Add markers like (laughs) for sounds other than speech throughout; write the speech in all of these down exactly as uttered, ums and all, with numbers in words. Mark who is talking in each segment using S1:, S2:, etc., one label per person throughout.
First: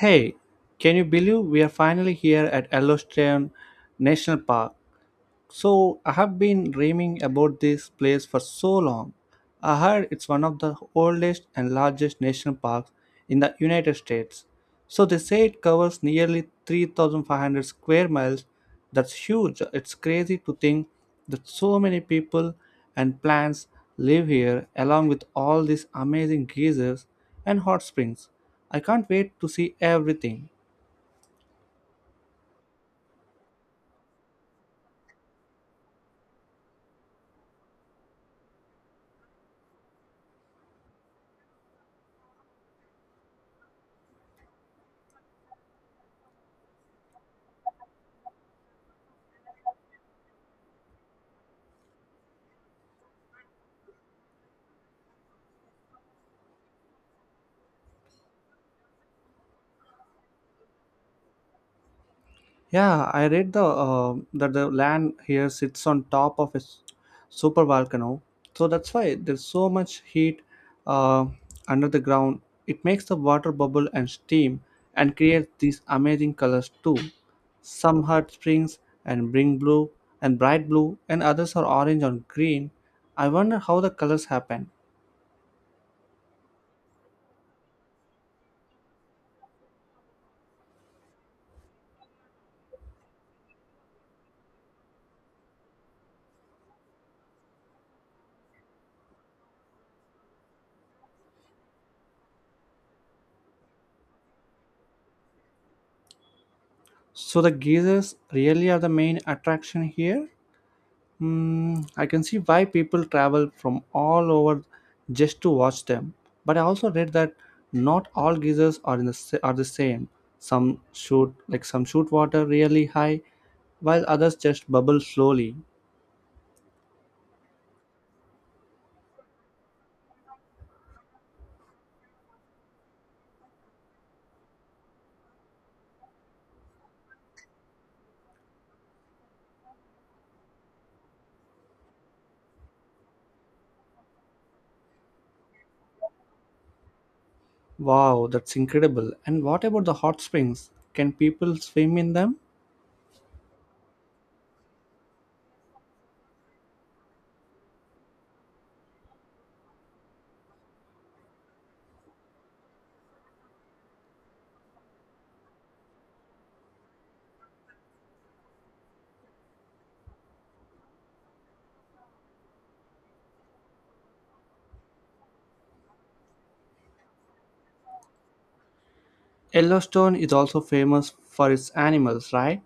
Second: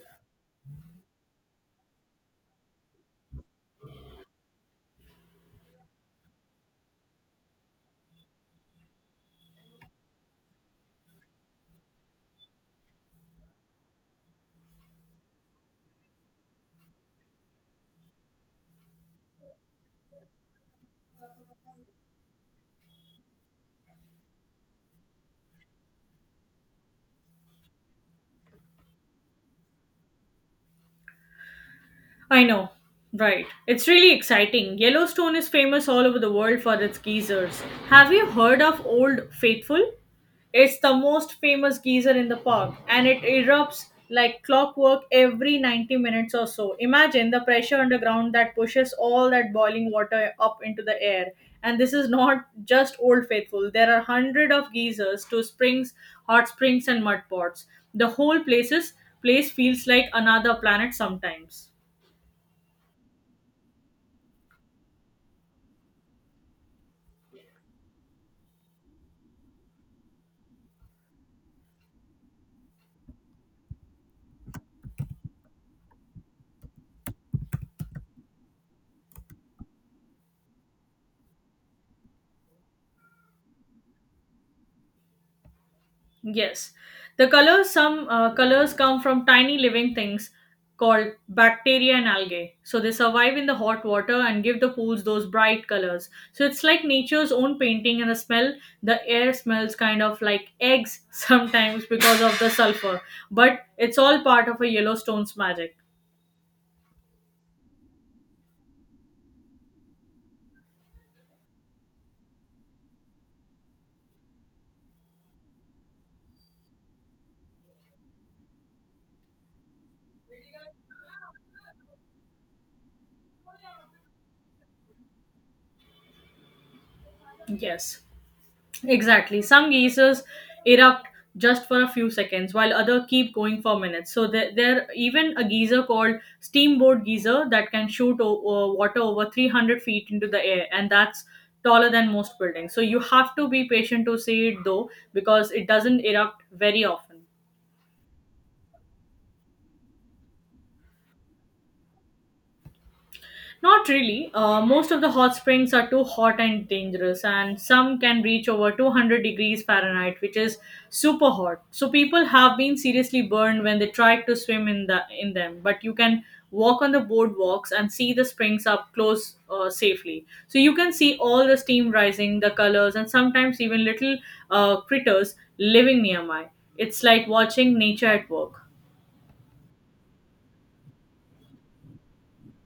S1: Hey, can you believe we are finally here at Yellowstone National Park? So I have been dreaming about this place for so long. I heard it's one of the oldest and largest national parks in the United States. So they say it covers nearly three thousand five hundred square miles. That's huge. It's crazy to think that so many people and plants live here along with all these amazing geysers and hot springs. I can't wait to see everything.
S2: I know. Right. It's really exciting. Yellowstone is famous all over the world for its geysers. Have you heard of Old Faithful? It's the most famous geyser in the park and it erupts like clockwork every ninety minutes or so. Imagine the pressure underground that pushes all that boiling water up into the air. And this is not just Old Faithful. There are hundreds of geysers two springs, hot springs and mud pots. The whole places place feels like another planet sometimes.
S1: Yeah, I read the uh, that the land here sits on top of a s- super volcano, so that's why there's so much heat uh, under the ground. It makes the water bubble and steam, and creates these amazing colors too. Some hot springs and bring blue and bright blue, and others are orange or green. I wonder how the colors happen.
S2: Yes. The colors, some uh, colors come from tiny living things called bacteria and algae. So they survive in the hot water and give the pools those bright colors. So it's like nature's own painting and the smell. The air smells kind of like eggs (laughs) sometimes because of the sulfur, but it's all part of a Yellowstone's magic.
S1: So the geysers really are the main attraction here. Hmm, I can see why people travel from all over just to watch them. But I also read that not all geysers are in the sa- are the same. Some shoot like some shoot water really high, while others just bubble slowly.
S2: Yes. Exactly. Some geysers erupt just for a few seconds, while other keep going for minutes. So there, there even a geyser called steamboat geyser that can shoot o- o- water over three hundred feet into the air, and that's taller than most buildings. So you have to be patient to see it though, because it doesn't erupt very often.
S1: Wow, that's incredible. And what about the hot springs? Can people swim in them?
S2: Not really. Uh, most of the hot springs are too hot and dangerous, and some can reach over two hundred degrees Fahrenheit, which is super hot. So people have been seriously burned when they tried to swim in the in them. But you can walk on the boardwalks and see the springs up close uh, safely. So you can see all the steam rising, the colors, and sometimes even little uh, critters living nearby. It's like watching nature at work.
S1: Yellowstone is also famous for its animals, right?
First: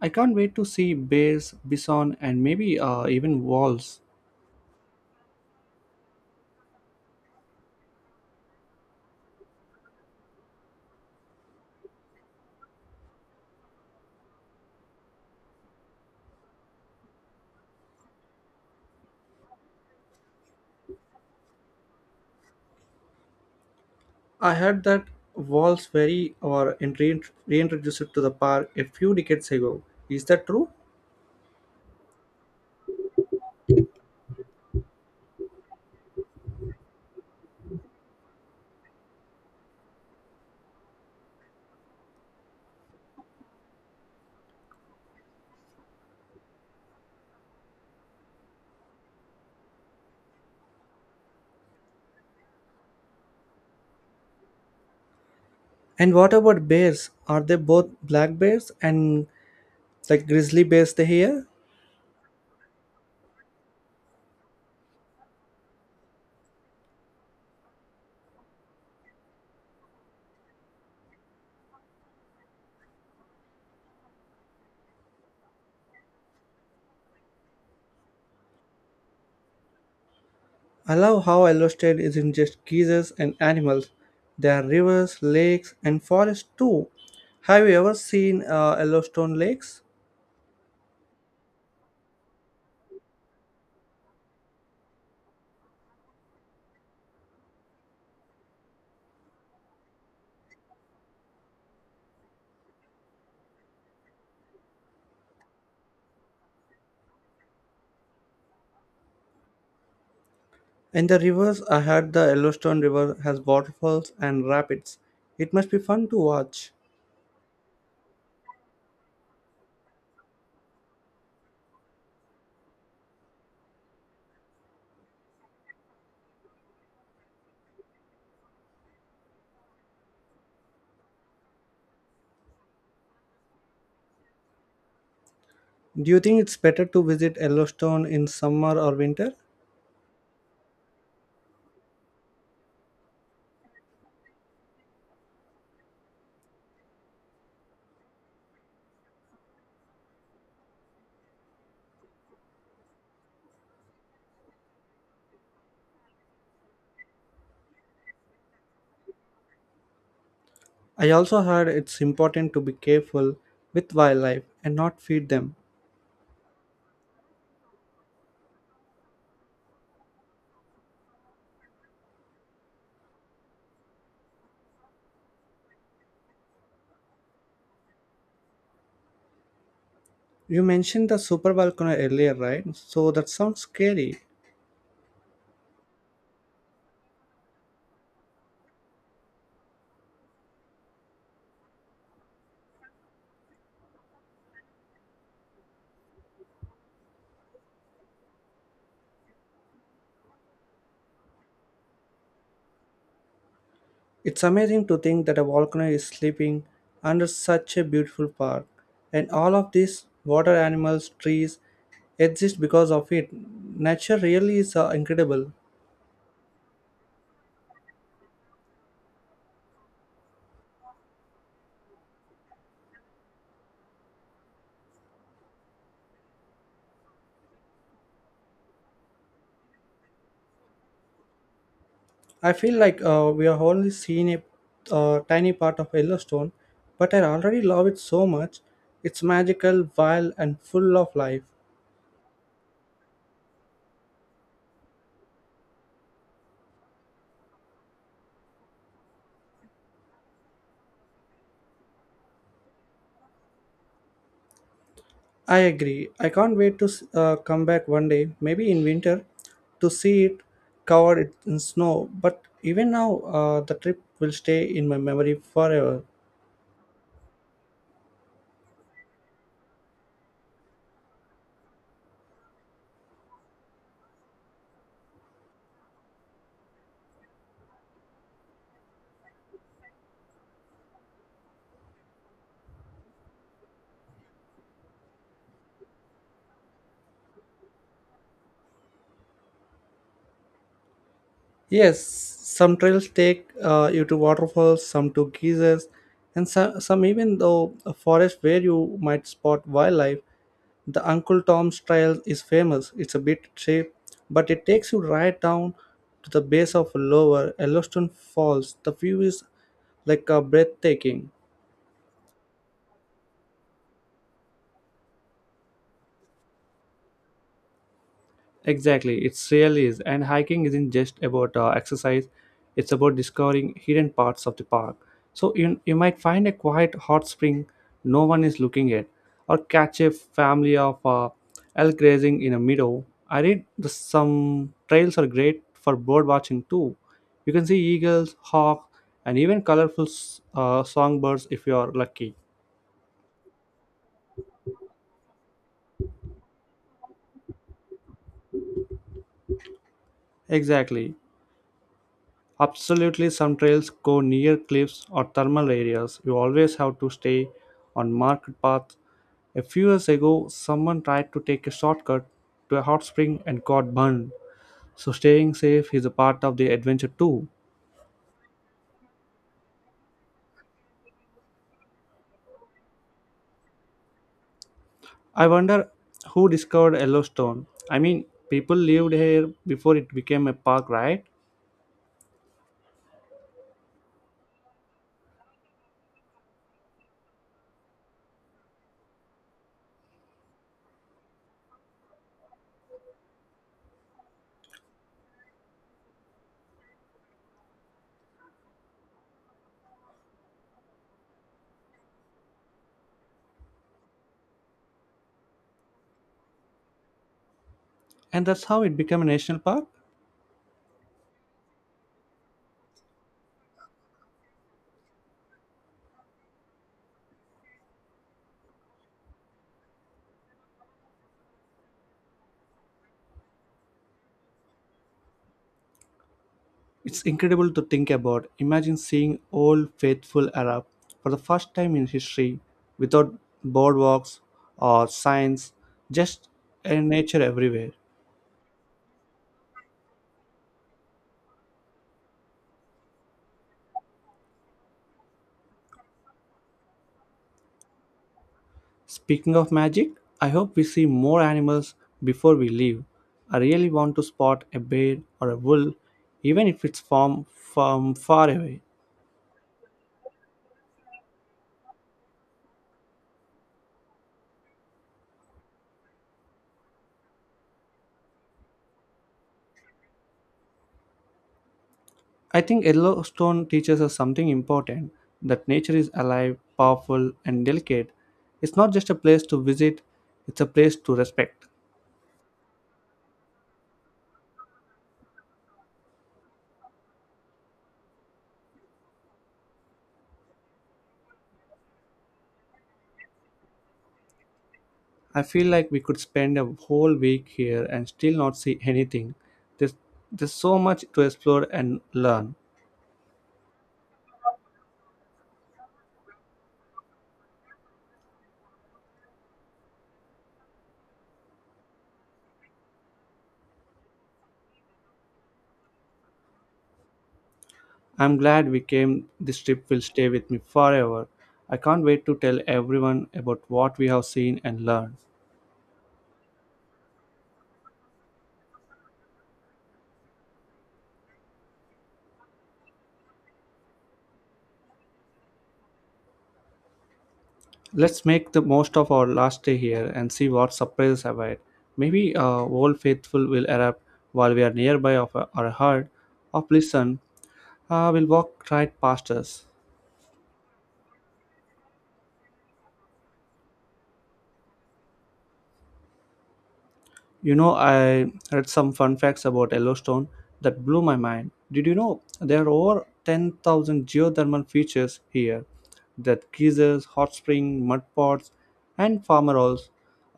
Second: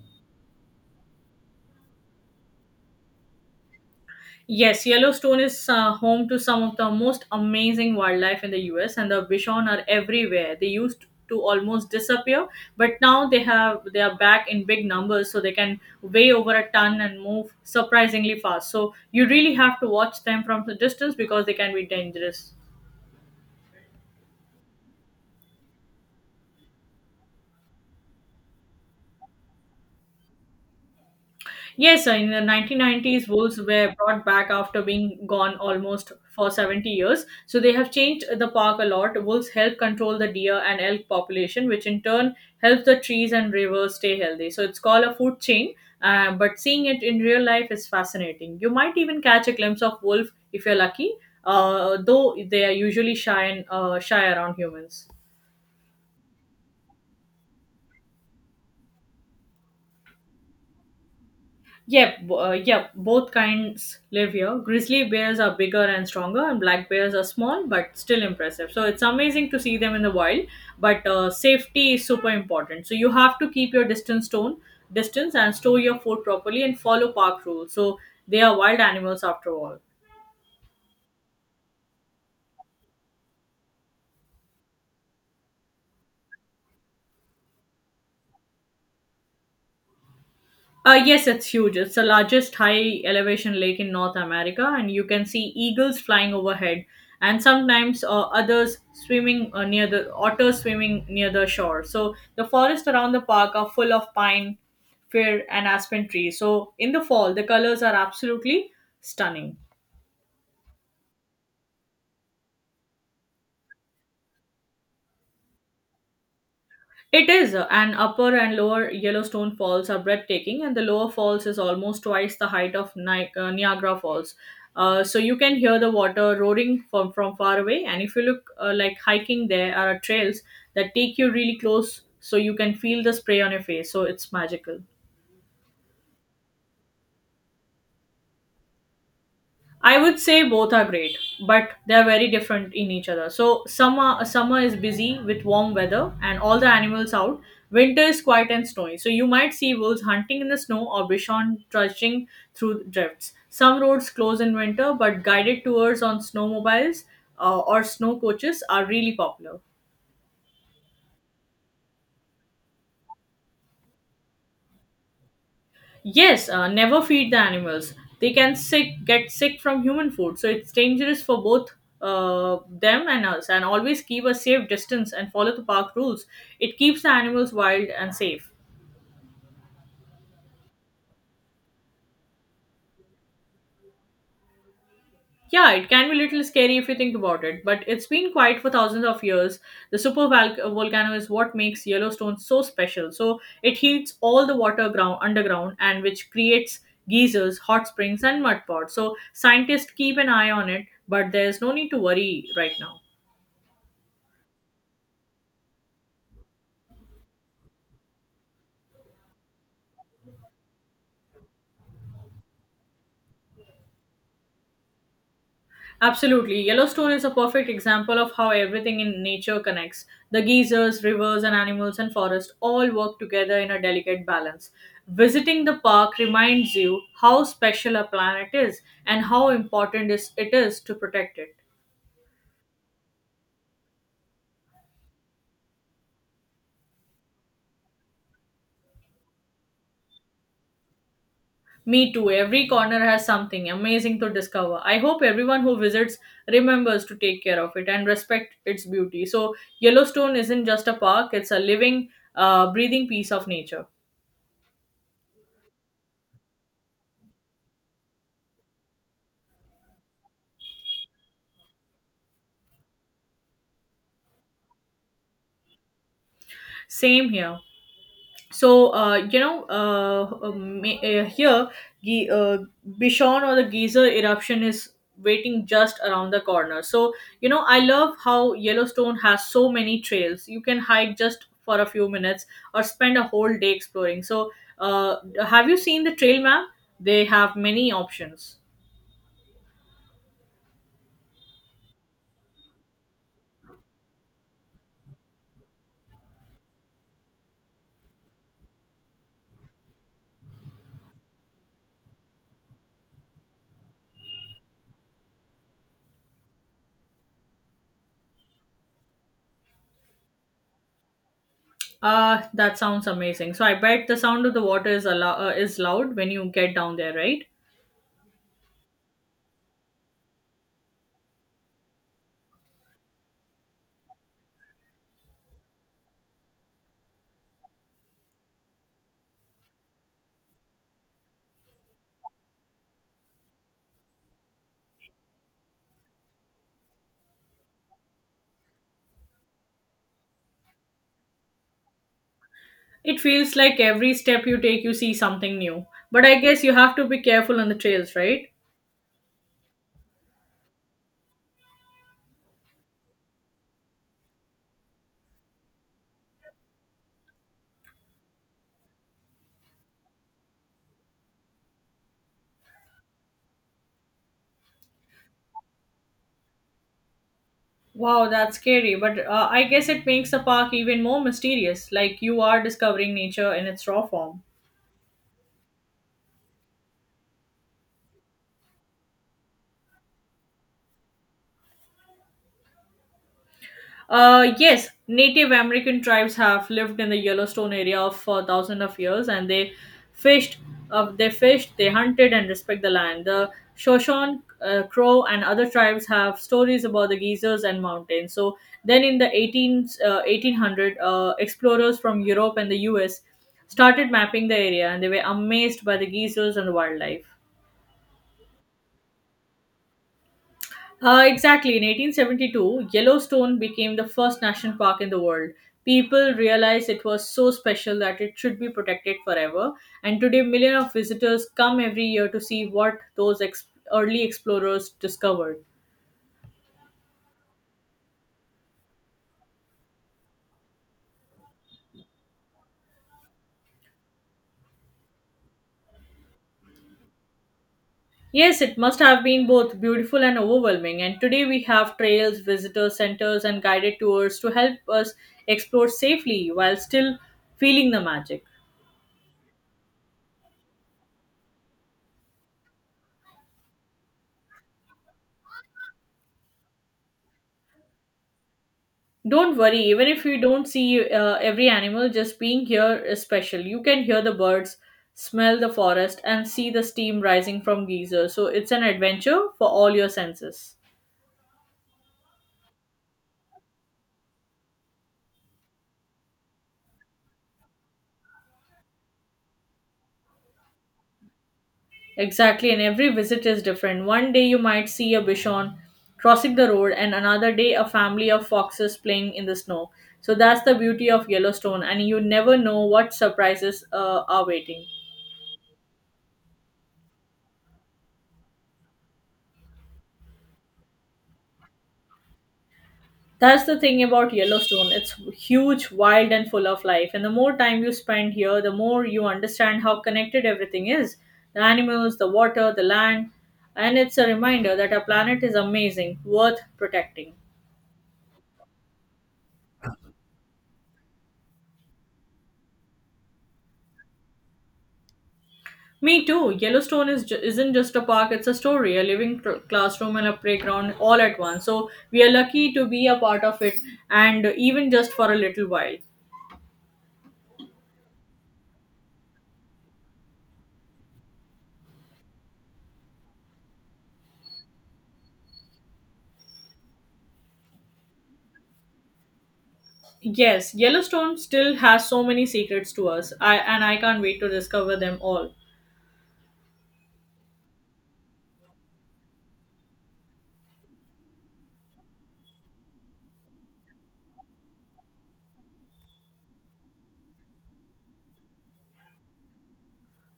S1: I can't wait to see bears, bison, and maybe uh, even wolves.
S2: Yes, Yellowstone is uh, home to some of the most amazing wildlife in the U S, and the bison are everywhere. They used to almost disappear, but now they have they are back in big numbers, so they can weigh over a ton and move surprisingly fast. So you really have to watch them from the distance because they can be dangerous.
S1: I heard that walls very or and rein- reintroduced to the park a few decades ago. Is that true?
S2: Yes, uh, in the nineteen nineties, wolves were brought back after being gone almost for seventy years. So they have changed the park a lot. Wolves help control the deer and elk population, which in turn helps the trees and rivers stay healthy. So it's called a food chain, uh, but seeing it in real life is fascinating. You might even catch a glimpse of wolf if you're lucky, uh, though they are usually shy and uh, shy around humans.
S1: And what about bears? Are they both black bears and like grizzly bears they here?
S2: Yep, uh, yep. Both kinds live here. Grizzly bears are bigger and stronger, and black bears are small but still impressive. So it's amazing to see them in the wild, but uh, safety is super important. So you have to keep your distance stone distance and store your food properly and follow park rules. So they are wild animals after all.
S1: I love how Yellowstone isn't just geysers and animals. There are rivers, lakes, and forests too. Have you ever seen uh, Yellowstone lakes?
S2: Uh, yes, it's huge. It's the largest high elevation lake in North America, and you can see eagles flying overhead, and sometimes uh, others swimming uh, near the otters swimming near the shore. So the forests around the park are full of pine, fir, and aspen trees. So in the fall, the colors are absolutely stunning.
S1: In the rivers, I heard the Yellowstone River has waterfalls and rapids. It must be fun to watch.
S2: It is, uh, and upper and lower Yellowstone Falls are breathtaking, and the lower falls is almost twice the height of Ni- uh, Niagara Falls. Uh, so you can hear the water roaring from, from far away, and if you look uh, like hiking, there are trails that take you really close, so you can feel the spray on your face. So it's magical.
S1: Do you think it's better to visit Yellowstone in summer or winter?
S2: I would say both are great, but they are very different in each other. So summer summer is busy with warm weather and all the animals out. Winter is quiet and snowy. So you might see wolves hunting in the snow or bison trudging through drifts. Some roads close in winter, but guided tours on snowmobiles uh, or snow coaches are really popular.
S1: I also heard it's important to be careful with wildlife and not feed them.
S2: Yes, uh, never feed the animals. They can sick get sick from human food, so it's dangerous for both uh, them and us. And always keep a safe distance and follow the park rules. It keeps the animals wild and safe.
S1: You mentioned the super volcano earlier, right? So that sounds scary.
S2: Yeah, it can be a little scary if you think about it, but it's been quiet for thousands of years. The super val- volcano is what makes Yellowstone so special. So it heats all the water ground underground, and which creates geysers, hot springs, and mud pots. So scientists keep an eye on it, but there's no need to worry right now.
S1: It's amazing to think that a volcano is sleeping under such a beautiful park. And all of these water animals, trees exist because of it. Nature really is uh, incredible.
S2: Absolutely. Yellowstone is a perfect example of how everything in nature connects. The geysers, rivers, and animals and forest all work together in a delicate balance. Visiting the park reminds you how special a planet is and how important is- it is to protect it.
S1: I feel like uh, we have only seen a uh, tiny part of Yellowstone, but I already love it so much. It's magical, wild, and full of life.
S2: Me too. Every corner has something amazing to discover. I hope everyone who visits remembers to take care of it and respect its beauty. So, Yellowstone isn't just a park, it's a living, uh, breathing piece of nature.
S1: I agree. I can't wait to uh, come back one day, maybe in winter, to see it covered in snow. But even now, uh, the trip will stay in my memory forever.
S2: Same here. So uh, you know uh, uh, ma- uh, here the uh, bishon or the geyser eruption is waiting just around the corner. So, you know I love how Yellowstone has so many trails. You can hike just for a few minutes or spend a whole day exploring. So uh, have you seen the trail map? They have many options.
S1: Yes, some trails take uh, you to waterfalls, some to geysers, and some, some even though a forest where you might spot wildlife. The Uncle Tom's Trail is famous. It's a bit steep, but it takes you right down to the base of Lower Yellowstone Falls. The view is like a breathtaking.
S2: Uh, that sounds amazing. So I bet the sound of the water is, allo- uh, is loud when you get down there, right?
S1: Exactly, it really is. And hiking isn't just about uh, exercise, it's about discovering hidden parts of the park. So you, you might find a quiet hot spring no one is looking at, or catch a family of uh, elk grazing in a meadow. I read the, some trails are great for bird watching too. You can see eagles, hawks, and even colorful s- uh, songbirds if you are lucky.
S2: It feels like every step you take, you see something new. But I guess you have to be careful on the trails, right?
S1: Exactly. Absolutely, some trails go near cliffs or thermal areas. You always have to stay on marked paths. A few years ago, someone tried to take a shortcut to a hot spring and got burned. So, staying safe is a part of the adventure too.
S2: Wow, that's scary. But uh, I guess it makes the park even more mysterious, like you are discovering nature in its raw form.
S1: I wonder who discovered Yellowstone. I mean, people lived here before it became a park, right?
S2: Uh, yes, Native American tribes have lived in the Yellowstone area for thousands of years, and they fished, uh, they fished, they hunted, and respect the land. The Shoshone, uh, Crow, and other tribes have stories about the geysers and mountains. So then, in the eighteen, uh, eighteen hundred, uh, explorers from Europe and the U S started mapping the area, and they were amazed by the geysers and the wildlife.
S1: And that's how it became a national park.
S2: Uh, exactly. In eighteen seventy-two, Yellowstone became the first national park in the world. People realized it was so special that it should be protected forever. And today, millions of visitors come every year to see what those ex- early explorers discovered.
S1: It's incredible to think about. Imagine seeing Old Faithful Arab for the first time in history without boardwalks or signs, just in nature everywhere.
S2: Yes, it must have been both beautiful and overwhelming. And today, we have trails, visitor centers, and guided tours to help us explore safely while still feeling the magic.
S1: Speaking of magic, I hope we see more animals before we leave. I really want to spot a bear or a wolf, even if it's from, from far away.
S2: Don't worry, even if you don't see uh, every animal, just being here is special. You can hear the birds, smell the forest, and see the steam rising from geysers. So it's an adventure for all your senses.
S1: I think Yellowstone teaches us something important that nature is alive, powerful, and delicate. It's not just a place to visit, it's a place to respect.
S2: Exactly, and every visit is different. One day you might see a bison crossing the road, and another day a family of foxes playing in the snow. So that's the beauty of Yellowstone, and you never know what surprises uh, are waiting.
S1: I feel like we could spend a whole week here and still not see anything. There's, there's so much to explore and learn.
S2: That's the thing about Yellowstone. It's huge, wild, and full of life. And the more time you spend here, the more you understand how connected everything is the animals, the water, the land. And it's a reminder that our planet is amazing, worth protecting.
S1: I'm glad we came. This trip will stay with me forever. I can't wait to tell everyone about what we have seen and learned.
S2: Me too. Yellowstone is ju- isn't just a park, it's a story, a living cl- classroom and a playground all at once. So we are lucky to be a part of it and even just for a little while.
S1: Let's make the most of our last day here and see what surprises await. Maybe uh, Old Faithful will erupt while we are nearby of uh, our heart of listen uh, will walk right past us.
S2: Yes, Yellowstone still has so many secrets to us, I, and I can't wait to discover them all.
S1: You know, I read some fun facts about Yellowstone that blew my mind. Did you know there are over ten thousand geothermal features here? That geysers, hot spring, mud pots, and farmer halls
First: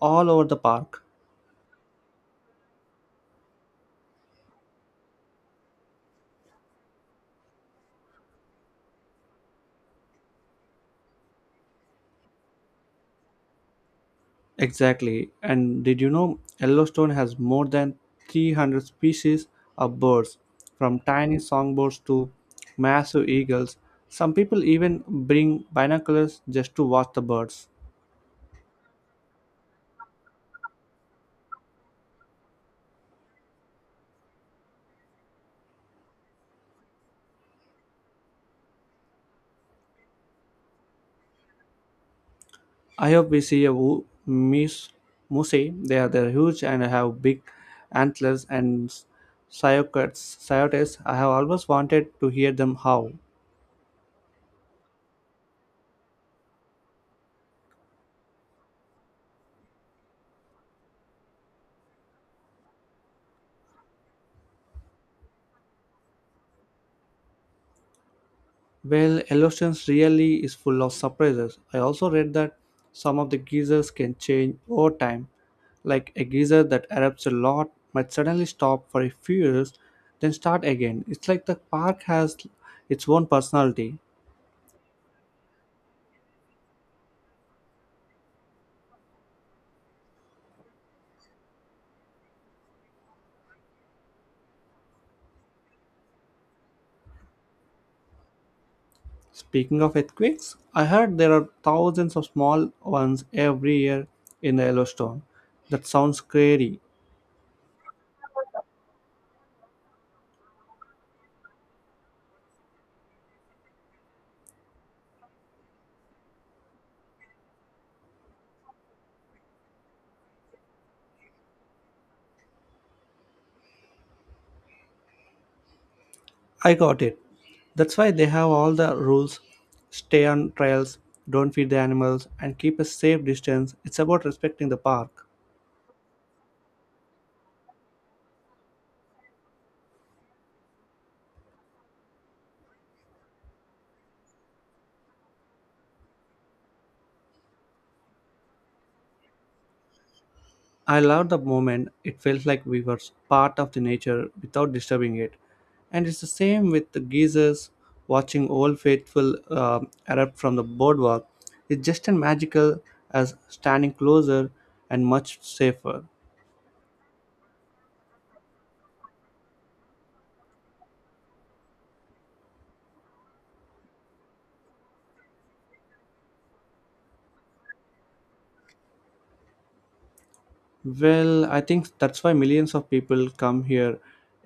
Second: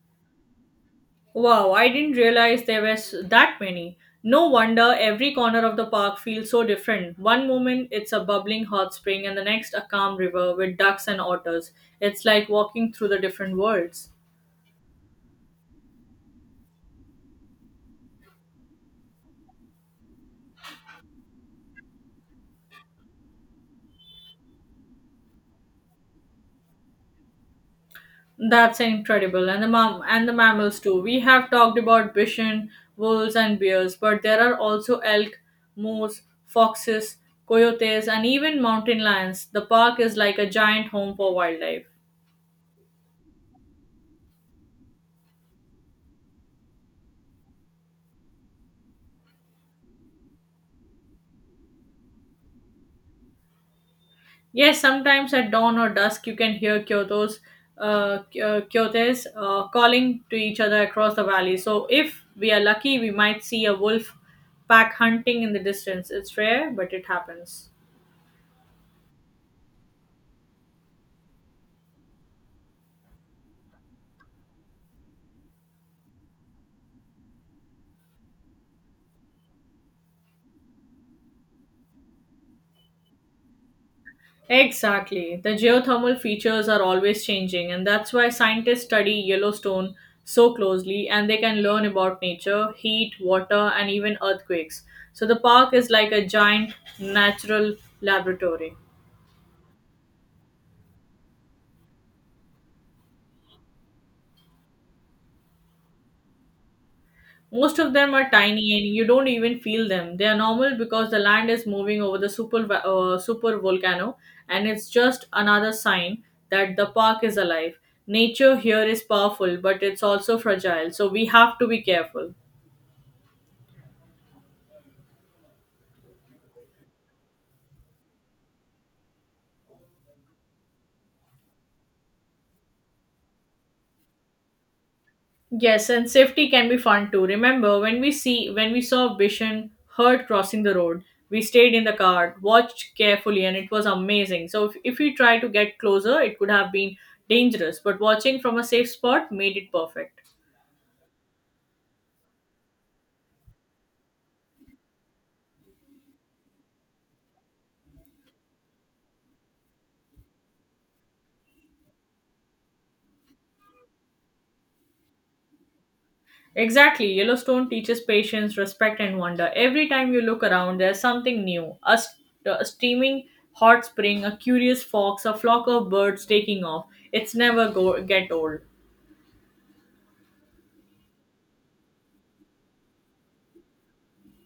S1: all over the park.
S2: Wow, I didn't realize there were s- that many. No wonder every corner of the park feels so different. One moment it's a bubbling hot spring, and the next a calm river with ducks and otters. It's like walking through the different worlds.
S1: Exactly. And did you know Yellowstone has more than three hundred species of birds, from tiny songbirds to massive eagles? Some people even bring binoculars just to watch the birds.
S2: That's incredible. And the mam- and the mammals too. We have talked about bison, wolves and bears, but there are also elk, moose, foxes, coyotes and even mountain lions. The park is like a giant home for wildlife.
S1: I hope we see a wo- moose. Moose. They are they're huge and have big antlers and s- cycads. Coyotes. I have always wanted to hear them howl.
S2: Yes, sometimes at dawn or dusk you can hear Kyoto's uh, Ky- uh, coyotes uh, calling to each other across the valley. So if we are lucky, we might see a wolf pack hunting in the distance. It's rare, but it happens.
S1: Well, Yellowstone really is full of surprises. I also read that some of the geysers can change over time, like a geyser that erupts a lot might suddenly stop for a few years, then start again. It's like the park has its own personality.
S2: Exactly. The geothermal features are always changing, and that's why scientists study Yellowstone so closely and they can learn about nature, heat, water, and even earthquakes. So the park is like a giant natural laboratory.
S1: Speaking of earthquakes, I heard there are thousands of small ones every year in the Yellowstone. That sounds scary.
S2: Most of them are tiny and you don't even feel them. They are normal because the land is moving over the super, va- uh, super volcano, and it's just another sign that the park is alive. Nature here is powerful, but it's also fragile, so we have to be careful.
S1: I got it. That's why they have all the rules stay on trails, don't feed the animals, and keep a safe distance. It's about respecting the park.
S2: Yes, and safety can be fun too. Remember when we see when we saw Bishan hurt crossing the road. We stayed in the car, watched carefully, and it was amazing. So if, if we try to get closer, it could have been dangerous, but watching from a safe spot made it perfect.
S1: I loved the moment. It felt like we were part of the nature without disturbing it. And it's the same with the geysers watching Old Faithful um erupt from the boardwalk. It's just as magical as standing closer and much safer.
S2: Exactly, Yellowstone teaches patience, respect, and wonder. Every time you look around, there's something new. A, st- a steaming hot spring, a curious fox, a flock of birds taking off. It's never go- get old.
S1: Well, I think that's why millions of people come here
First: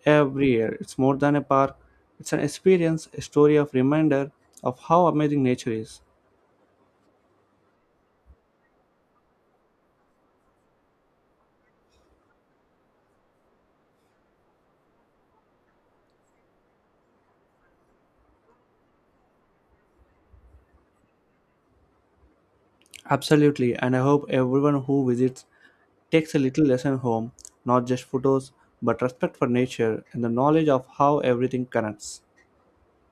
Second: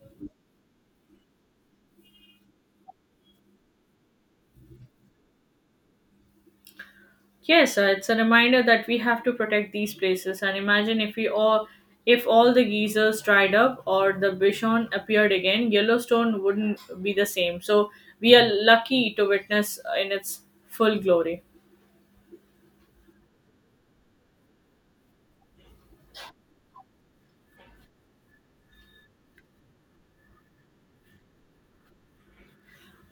S1: every year. It's more than a park, it's an experience, a story of reminder of how amazing nature is.
S2: Yes, uh, it's a reminder that we have to protect these places. And imagine if we all, if all the geysers dried up or the Bichon appeared again, Yellowstone wouldn't be the same. So we are lucky to witness uh, in its full glory.
S1: Absolutely, and I hope everyone who visits takes a little lesson home, not just photos, but respect for nature and the knowledge of how everything connects.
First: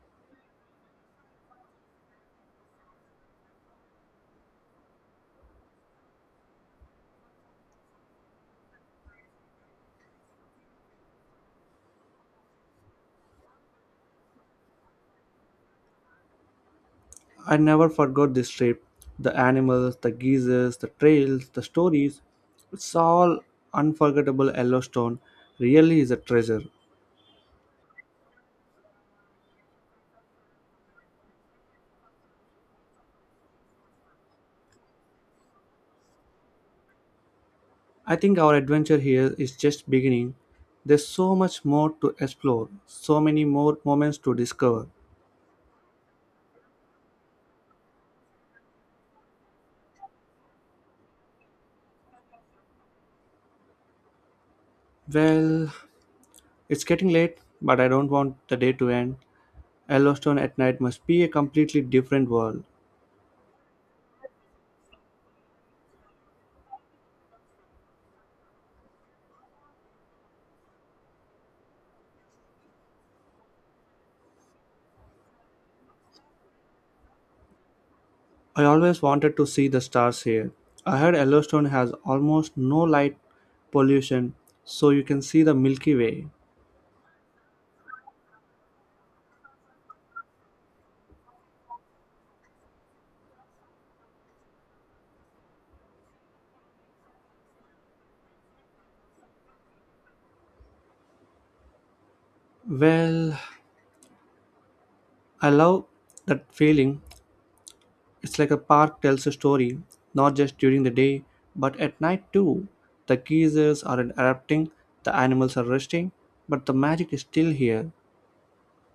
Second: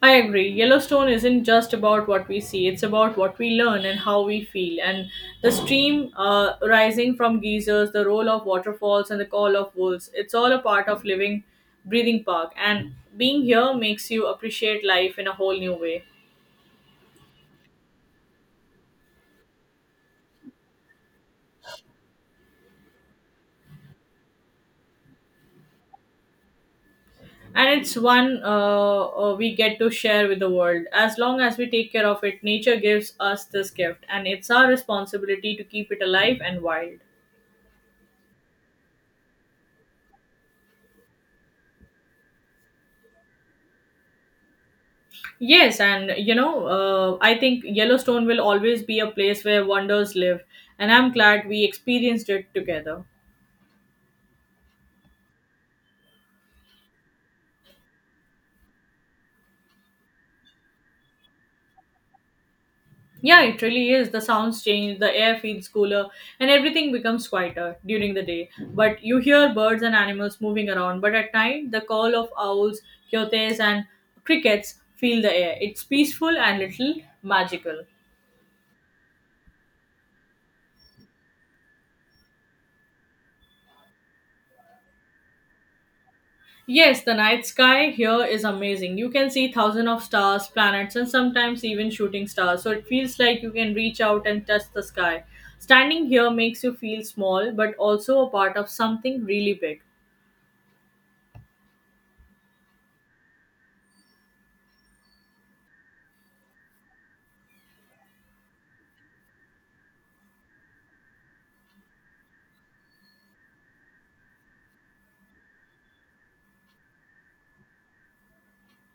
S2: I agree. Yellowstone isn't just about what we see, it's about what we learn and how we feel. And the stream uh, rising from geysers, the roll of waterfalls, and the call of wolves, it's all a part of living, breathing park. And being here makes you appreciate life in a whole new way.
S1: I never forgot this trip the animals, the geysers, the trails, the stories. It's all unforgettable. Yellowstone really is a treasure.
S2: And it's one uh, uh, we get to share with the world. As long as we take care of it, nature gives us this gift, and it's our responsibility to keep it alive and wild.
S1: I think our adventure here is just beginning. There's so much more to explore, so many more moments to discover.
S2: Yes, and you know, uh, I think Yellowstone will always be a place where wonders live, and I'm glad we experienced it together.
S1: Well, it's getting late, but I don't want the day to end. Yellowstone at night must be a completely different world.
S2: Yeah, it really is. The sounds change, the air feels cooler, and everything becomes quieter during the day. But you hear birds and animals moving around, but at night, the call of owls, coyotes, and crickets fill the air. It's peaceful and little magical.
S1: I always wanted to see the stars here. I heard Yellowstone has almost no light pollution, so you can see the Milky Way.
S2: Yes, the night sky here is amazing. You can see thousands of stars, planets, and sometimes even shooting stars. So it feels like you can reach out and touch the sky. Standing here makes you feel small, but also a part of something really big.
S1: Well, I love that feeling. It's like a park tells a story, not just during the day, but at night too. The geysers are erupting, the animals are resting, but the magic is still here.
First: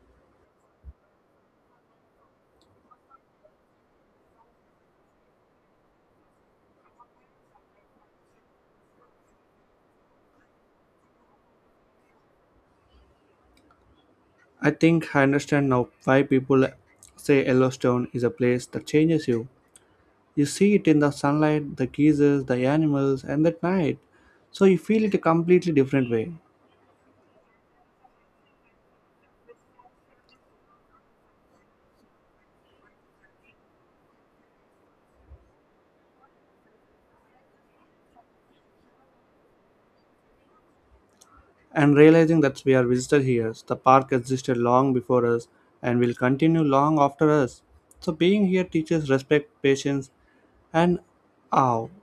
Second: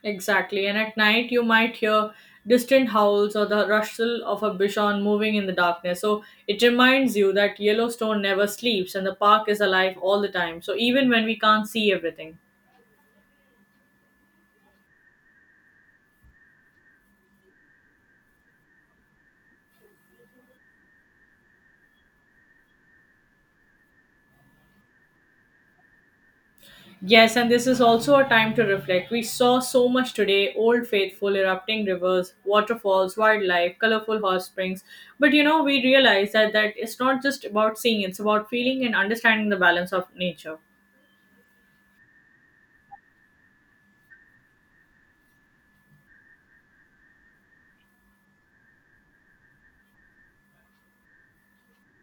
S2: Exactly. And at night, you might hear distant howls or the rustle of a bison moving in the darkness. So it reminds you that Yellowstone never sleeps and the park is alive all the time. So even when we can't see everything.
S1: I think I understand now why people say Yellowstone is a place that changes you. You see it in the sunlight, the geysers, the animals, and the night, so you feel it a completely different way.
S2: Yes, and this is also a time to reflect. We saw so much today: old faithful, erupting rivers, waterfalls, wildlife, colorful hot springs. But you know, we realize that, that it's not just about seeing, it's about feeling and understanding the balance of nature.
S1: And realizing that we are visitors here. The park existed long before us and will continue long after us. So being here teaches respect, patience, and awe. (laughs)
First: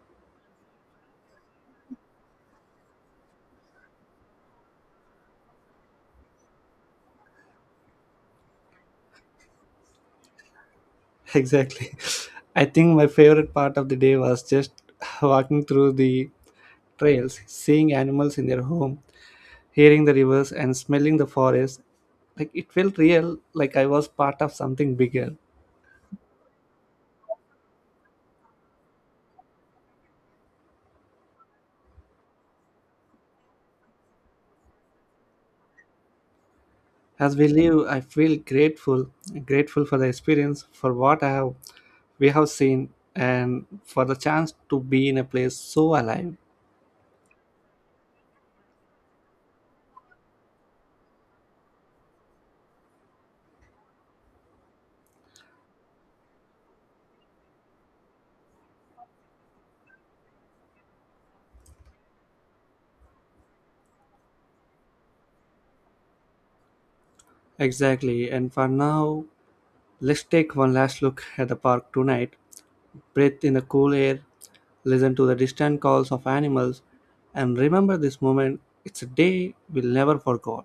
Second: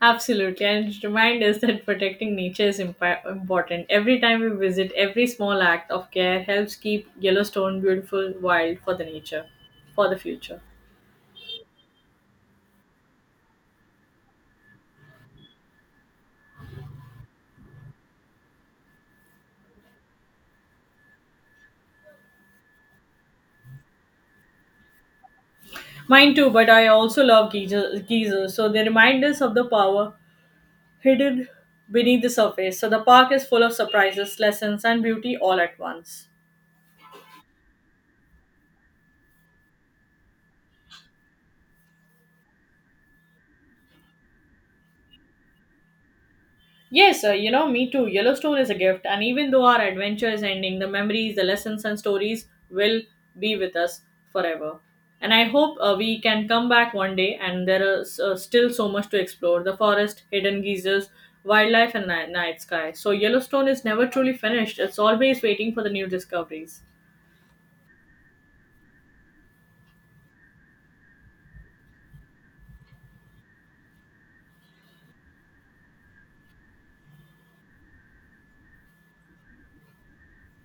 S2: Absolutely, and it reminds us that protecting nature is impa- important. Every time we visit, every small act of care helps keep Yellowstone beautiful, wild for the nature, for the future.
S1: Exactly. I think my favorite part of the day was just (laughs) walking through the trails, seeing animals in their home, hearing the rivers, and smelling the forest. Like it felt real, like I was part of something bigger.
S2: Mine too, but I also love geysers, geysers so they remind us of the power hidden beneath the surface. So the park is full of surprises, lessons, and beauty all at once.
S1: As we live, I feel grateful, grateful for the experience, for what I have we have seen and for the chance to be in a place so alive.
S2: Yes, uh, you know, me too. Yellowstone is a gift, and even though our adventure is ending, the memories, the lessons, and stories will be with us forever. And I hope uh, we can come back one day, and there is uh, still so much to explore: the forest, hidden geysers, wildlife, and ni- night sky. So, Yellowstone is never truly finished, it's always waiting for the new discoveries.
S1: Exactly. And for now, let's take one last look at the park tonight. Breathe in the cool air, listen to the distant calls of animals, and remember this moment. It's a day we'll never forget.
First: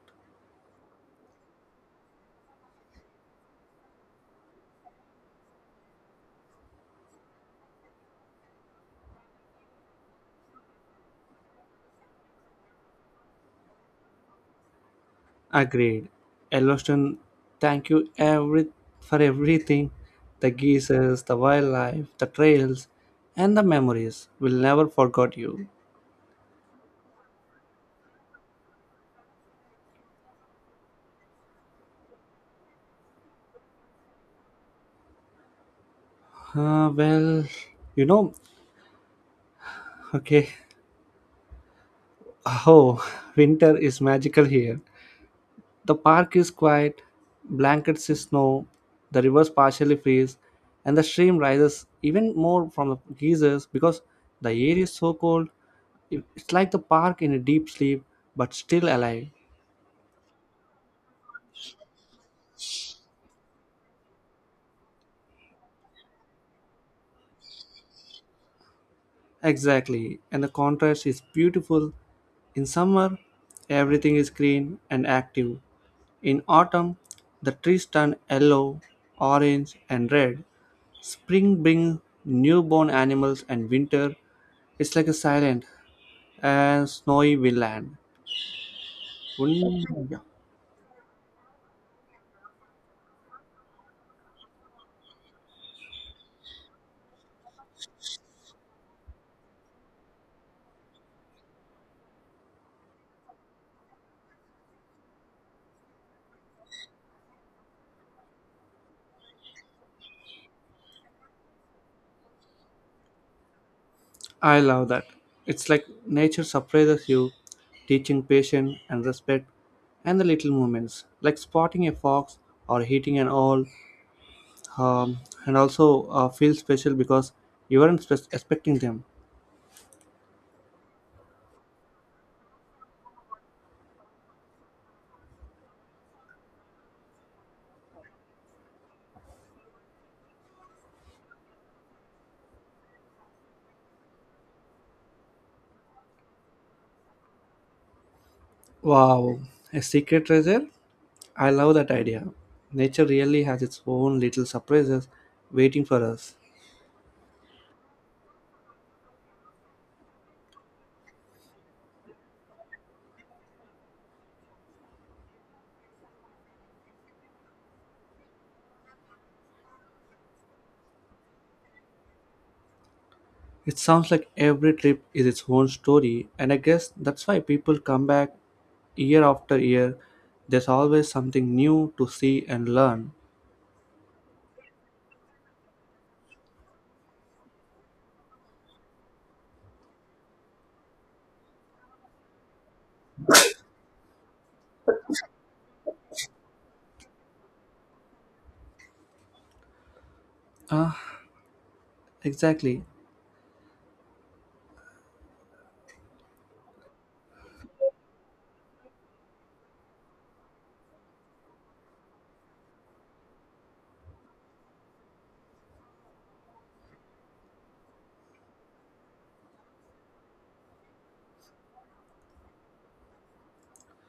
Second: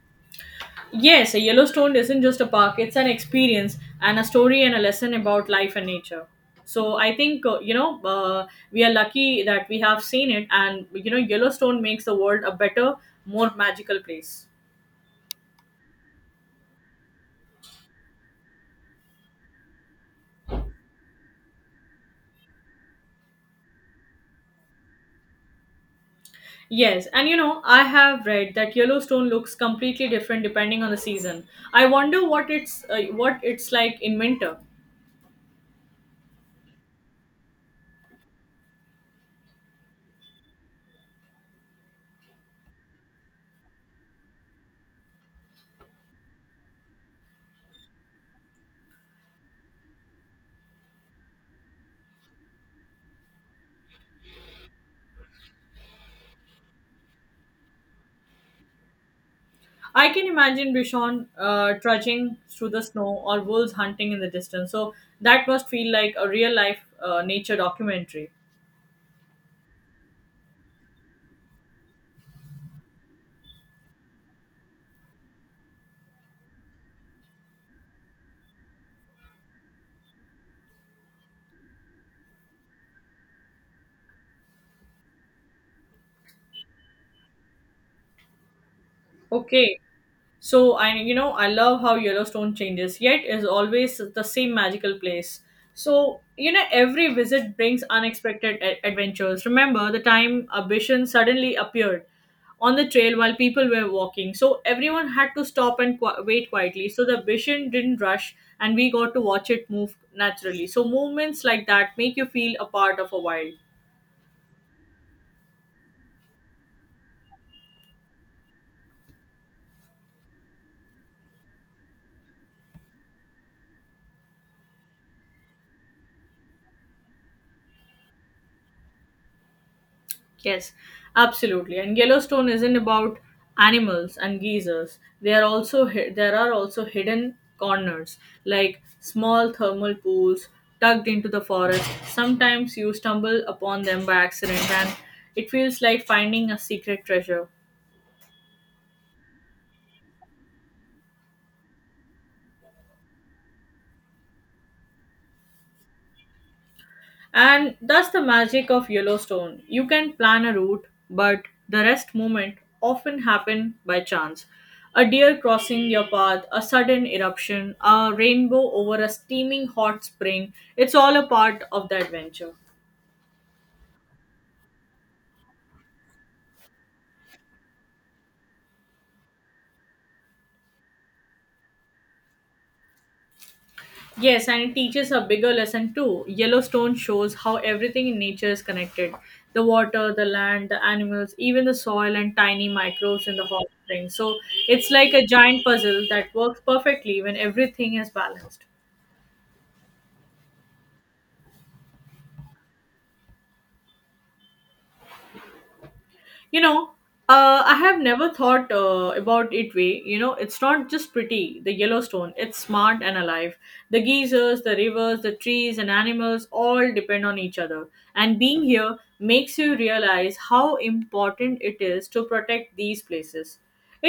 S2: Yes, a Yellowstone isn't just a park, it's an experience and a story and a lesson about life and nature. So I think, uh, you know, uh, we are lucky that we have seen it, and, you know, Yellowstone makes the world a better, more magical place.
S1: Agreed. Yellowstone, thank you every for everything. The geysers, the wildlife, the trails, and the memories. We'll never forget you.
S2: Yes, and you know, I have read that Yellowstone looks completely different depending on the season. I wonder what it's uh, what it's like in winter.
S1: Uh, well, you know, okay. Oh, winter is magical here. The park is quiet, blankets is snow, the rivers partially freeze, and the stream rises even more from the geysers because the air is so cold. It- It's like the park in a deep sleep but still alive.
S2: I can imagine Bishon uh, trudging through the snow or wolves hunting in the distance. So that must feel like a real life uh, nature documentary.
S1: Exactly, and the contrast is beautiful. In summer, everything is green and active. In autumn, the trees turn yellow, orange, and red. Spring brings newborn animals, and winter, it's like a silent and snowy wildland.
S2: Okay.
S1: Wouldn't, yeah.
S2: So, and you know, I love how Yellowstone changes, yet is always the same magical place. So, you know, every visit brings unexpected a- adventures. Remember the time a vision suddenly appeared on the trail while people were walking. So, everyone had to stop and qu- wait quietly. So, the vision didn't rush and we got to watch it move naturally. So, movements like that make you feel a part of a wild.
S1: I love that. It's like nature surprises you, teaching patience and respect, and the little moments, like spotting a fox or hitting an owl, um, and also uh, feel special because you weren't spe- expecting them.
S2: Yes, absolutely. And Yellowstone isn't about animals and geysers. They are also hi- there are also hidden corners like small thermal pools tucked into the forest. Sometimes you stumble upon them by accident, and it feels like finding a secret treasure.
S1: Wow, a secret treasure? I love that idea. Nature really has its own little surprises waiting for us.
S2: And that's the magic of Yellowstone. You can plan a route, but the rest movement often happen by chance. A deer crossing your path, a sudden eruption, a rainbow over a steaming hot spring. It's all a part of the adventure.
S1: It sounds like every trip is its own story, and I guess that's why people come back year after year. There's always something new to see and learn.
S2: Yes, and it teaches a bigger lesson too. Yellowstone shows how everything in nature is connected the water, the land, the animals, even the soil, and tiny microbes in the hot springs. So it's like a giant puzzle that works perfectly when everything is balanced.
S1: Ah, exactly.
S2: You know uh, I have never thought uh, about it way. You know it's not just pretty the Yellowstone, it's smart and alive. The geysers, the rivers, the trees and animals all depend on each other, and being here makes you realize how important it is to protect these places.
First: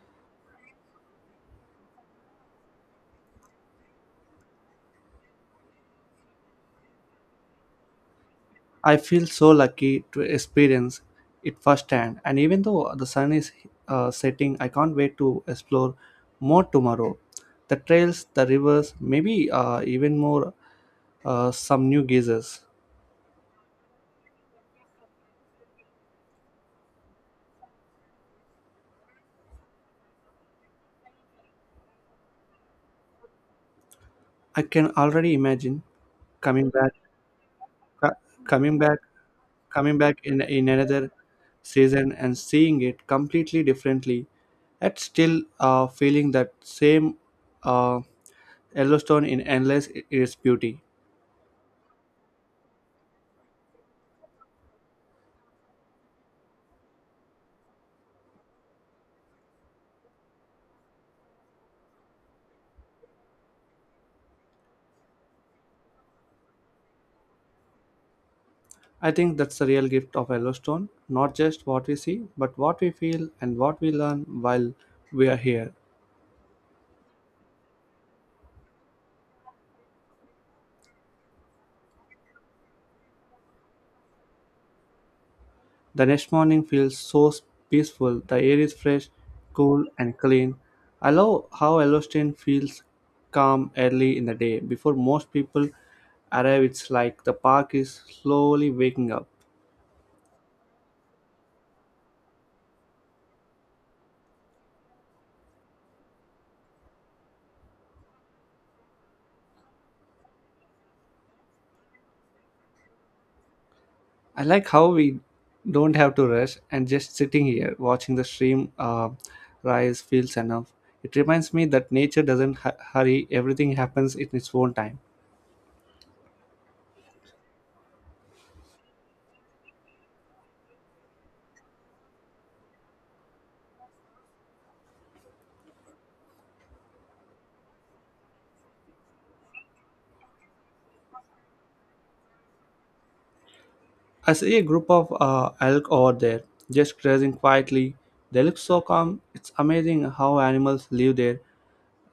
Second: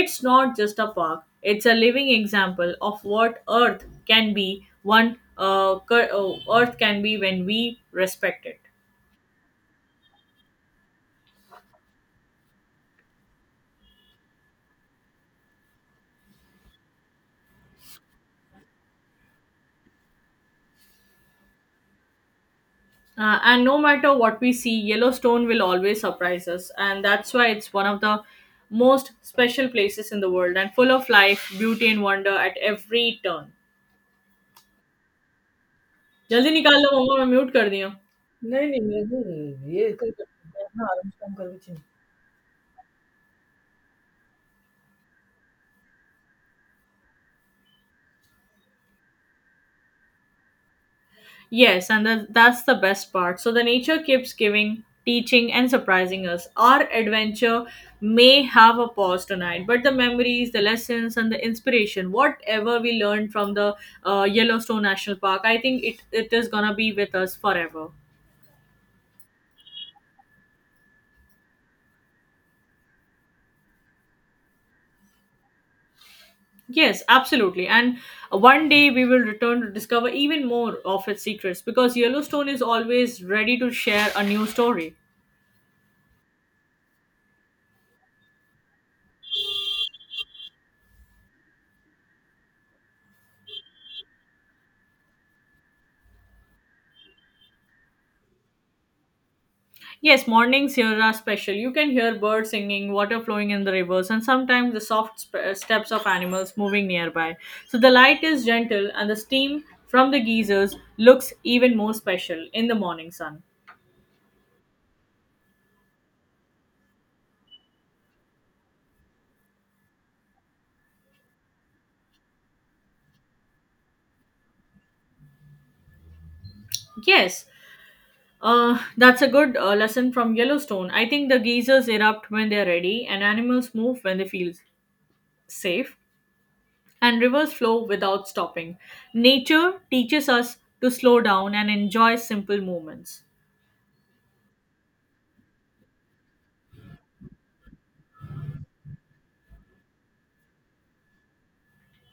S2: It's not just a park, it's a living example of what earth can be one uh, cur- uh, earth can be when we respect it.
S1: I feel so lucky to experience it firsthand, and even though the sun is uh, setting, I can't wait to explore more tomorrow. The trails, the rivers, maybe uh, even more uh, some new geysers.
S2: Uh, and no matter what we see, Yellowstone will always surprise us. And that's why it's one of the most special places in the world and full of life, beauty, and wonder at every turn.
S1: I can already imagine
S2: जल्दी
S1: coming
S2: निकाल लो
S1: back,
S2: मम्मा मैं mute कर दिया
S1: co-
S2: हूँ। नहीं
S1: coming
S2: नहीं
S1: back,
S2: मैं भी- ये
S1: coming
S2: कर-
S1: back in
S2: कर-
S1: in
S2: हाँ, आराम
S1: another
S2: से काम कर रही चिंता.
S1: season and seeing it completely differently. Yet still uh, feeling that same uh, Yellowstone in endless i- its beauty.
S2: Yes, and that, that's the best part. So the nature keeps giving, teaching, and surprising us. Our adventure may have a pause tonight, but the memories, the lessons, and the inspiration, whatever we learned from the uh, Yellowstone National Park, I think it, it is gonna be with us forever.
S1: I think that's the real gift of Yellowstone, not just what we see, but what we feel and what we learn while we are here.
S2: Yes, absolutely. And one day we will return to discover even more of its secrets because Yellowstone is always ready to share a new story.
S1: The next morning feels so peaceful, the air is fresh, cool, and clean. I love how Yellowstone feels calm early in the day before most people arrive. It's like the park is slowly waking up.
S2: Yes, mornings here are special. You can hear birds singing, water flowing in the rivers, and sometimes the soft sp- uh, steps of animals moving nearby. So the light is gentle, and the steam from the geysers looks even more special in the morning sun.
S1: I like how we don't have to rush and just sitting here watching the stream uh, rise feels enough. It reminds me that nature doesn't hu- hurry, everything happens in its own time.
S2: Yes, uh, that's a good uh, lesson from Yellowstone. I think the geysers erupt when they're ready, and animals move when they feel safe, and rivers flow without stopping. Nature teaches us to slow down and enjoy simple moments.
S1: I see a group of uh, elk over there just grazing quietly. They look so calm. It's amazing how animals live their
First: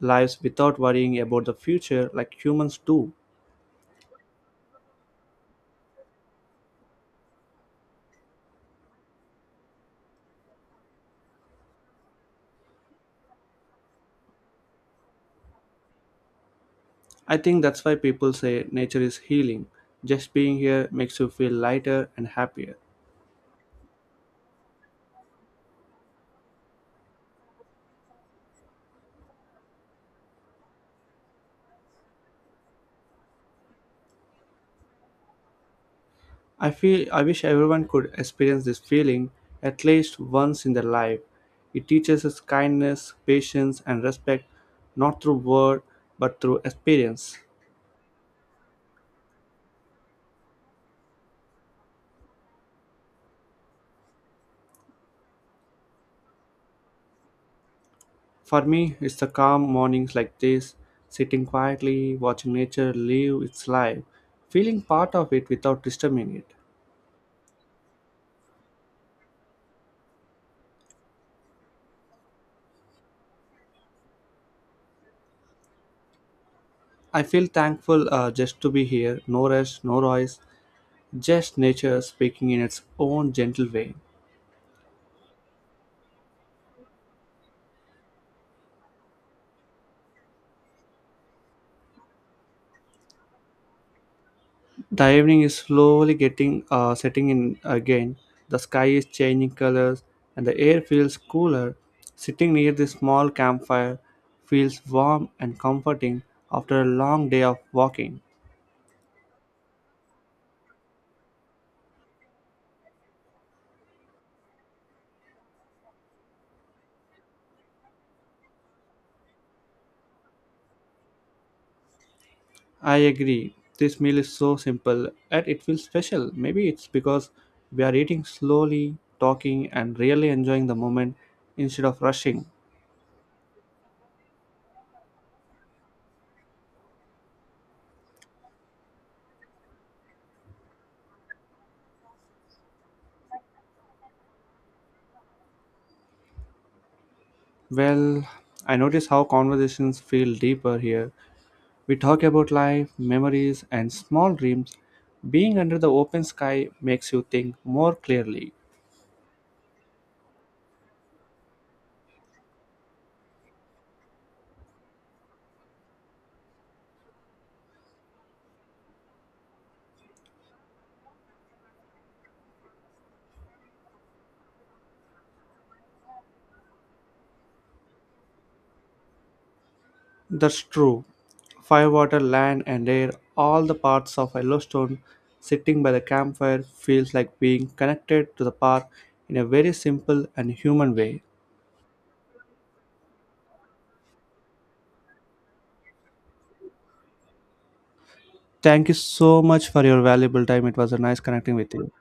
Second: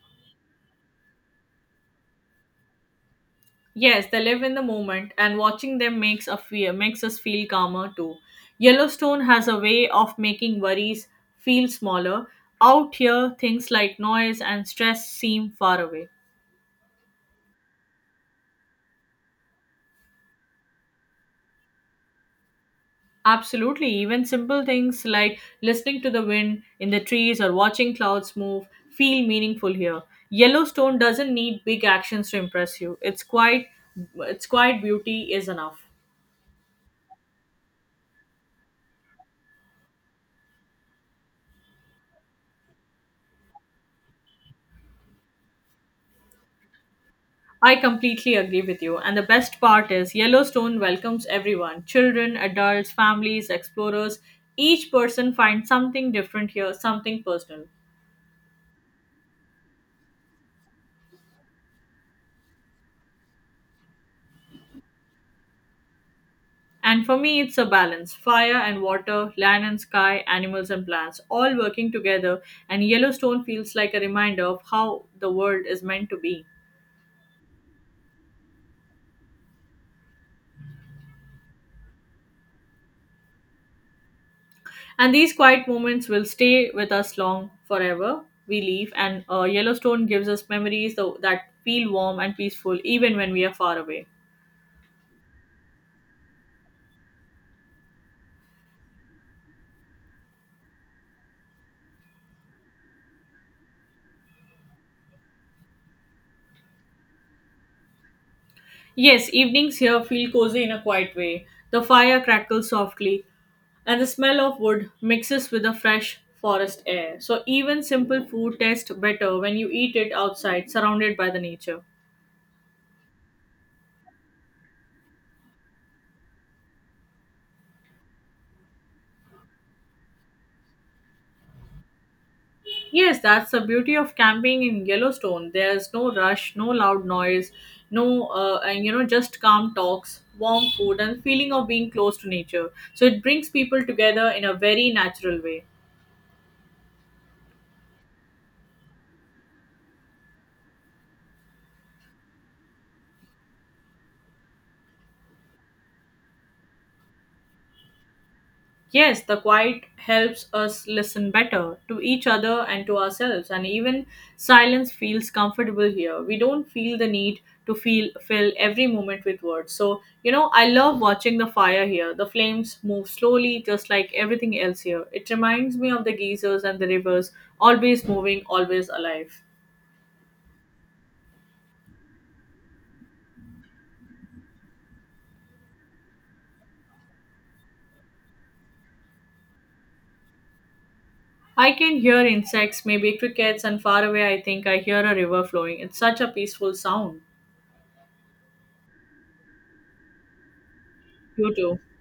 S1: lives without worrying about the future like humans do.
S2: Yes, they live in the moment, and watching them makes a fear makes us feel calmer too. Yellowstone has a way of making worries feel smaller. Out here, things like noise and stress seem far away.
S1: I think that's why people say nature is healing. Just being here makes you feel lighter and happier.
S2: Absolutely, even simple things like listening to the wind in the trees or watching clouds move feel meaningful here. Yellowstone doesn't need big actions to impress you. It's quite, it's quite beauty is enough.
S1: I feel I wish everyone could experience this feeling at least once in their life. It teaches us kindness, patience, and respect not through word but through experience.
S2: I completely agree with you. And the best part is Yellowstone welcomes everyone: children, adults, families, explorers. Each person finds something different here, something personal.
S1: For me, it's the calm mornings like this, sitting quietly, watching nature live its life, feeling part of it without disturbing it.
S2: And for me, it's a balance: fire and water, land and sky, animals and plants, all working together. And Yellowstone feels like a reminder of how the world is meant to be.
S1: I feel thankful uh, just to be here, no rush, no noise, just nature speaking in its own gentle way.
S2: And these quiet moments will stay with us long forever. We leave, and uh, Yellowstone gives us memories tho- that feel warm and peaceful even when we are far away.
S1: The evening is slowly getting uh, setting in again. The sky is changing colors, and the air feels cooler. Sitting near the small campfire feels warm and comforting after a long day of walking.
S2: Yes, evenings here feel cozy in a quiet way. The fire crackles softly, and the smell of wood mixes with the fresh forest air. So, even simple food tastes better when you eat it outside, surrounded by the nature.
S1: I agree. This meal is so simple, yet it feels special. Maybe it's because we are eating slowly, talking, and really enjoying the moment instead of rushing.
S2: Yes, that's the beauty of camping in Yellowstone. There's no rush, no loud noise, no, uh, and you know, just calm talks, warm food, and feeling of being close to nature. So, it brings people together in a very natural way.
S1: Well, I notice how conversations feel deeper here. We talk about life, memories, and small dreams. Being under the open sky makes you think more clearly.
S2: Yes, the quiet helps us listen better to each other and to ourselves, and even silence feels comfortable here. We don't feel the need to feel fill every moment with words. So, you know, I love watching the fire here. The flames move slowly, just like everything else here. It reminds me of the geysers and the rivers, always moving, always alive.
S1: That's true. Fire, water, land, and air, all the parts of Yellowstone, sitting by the campfire feels like being connected to the park in a very simple and human way.
S2: I can hear insects, maybe crickets, and far away, I think I hear a river flowing. It's such a peaceful sound.
S1: Thank you so much for your valuable time. It was a nice
S2: You
S1: connecting with
S2: too.
S1: you.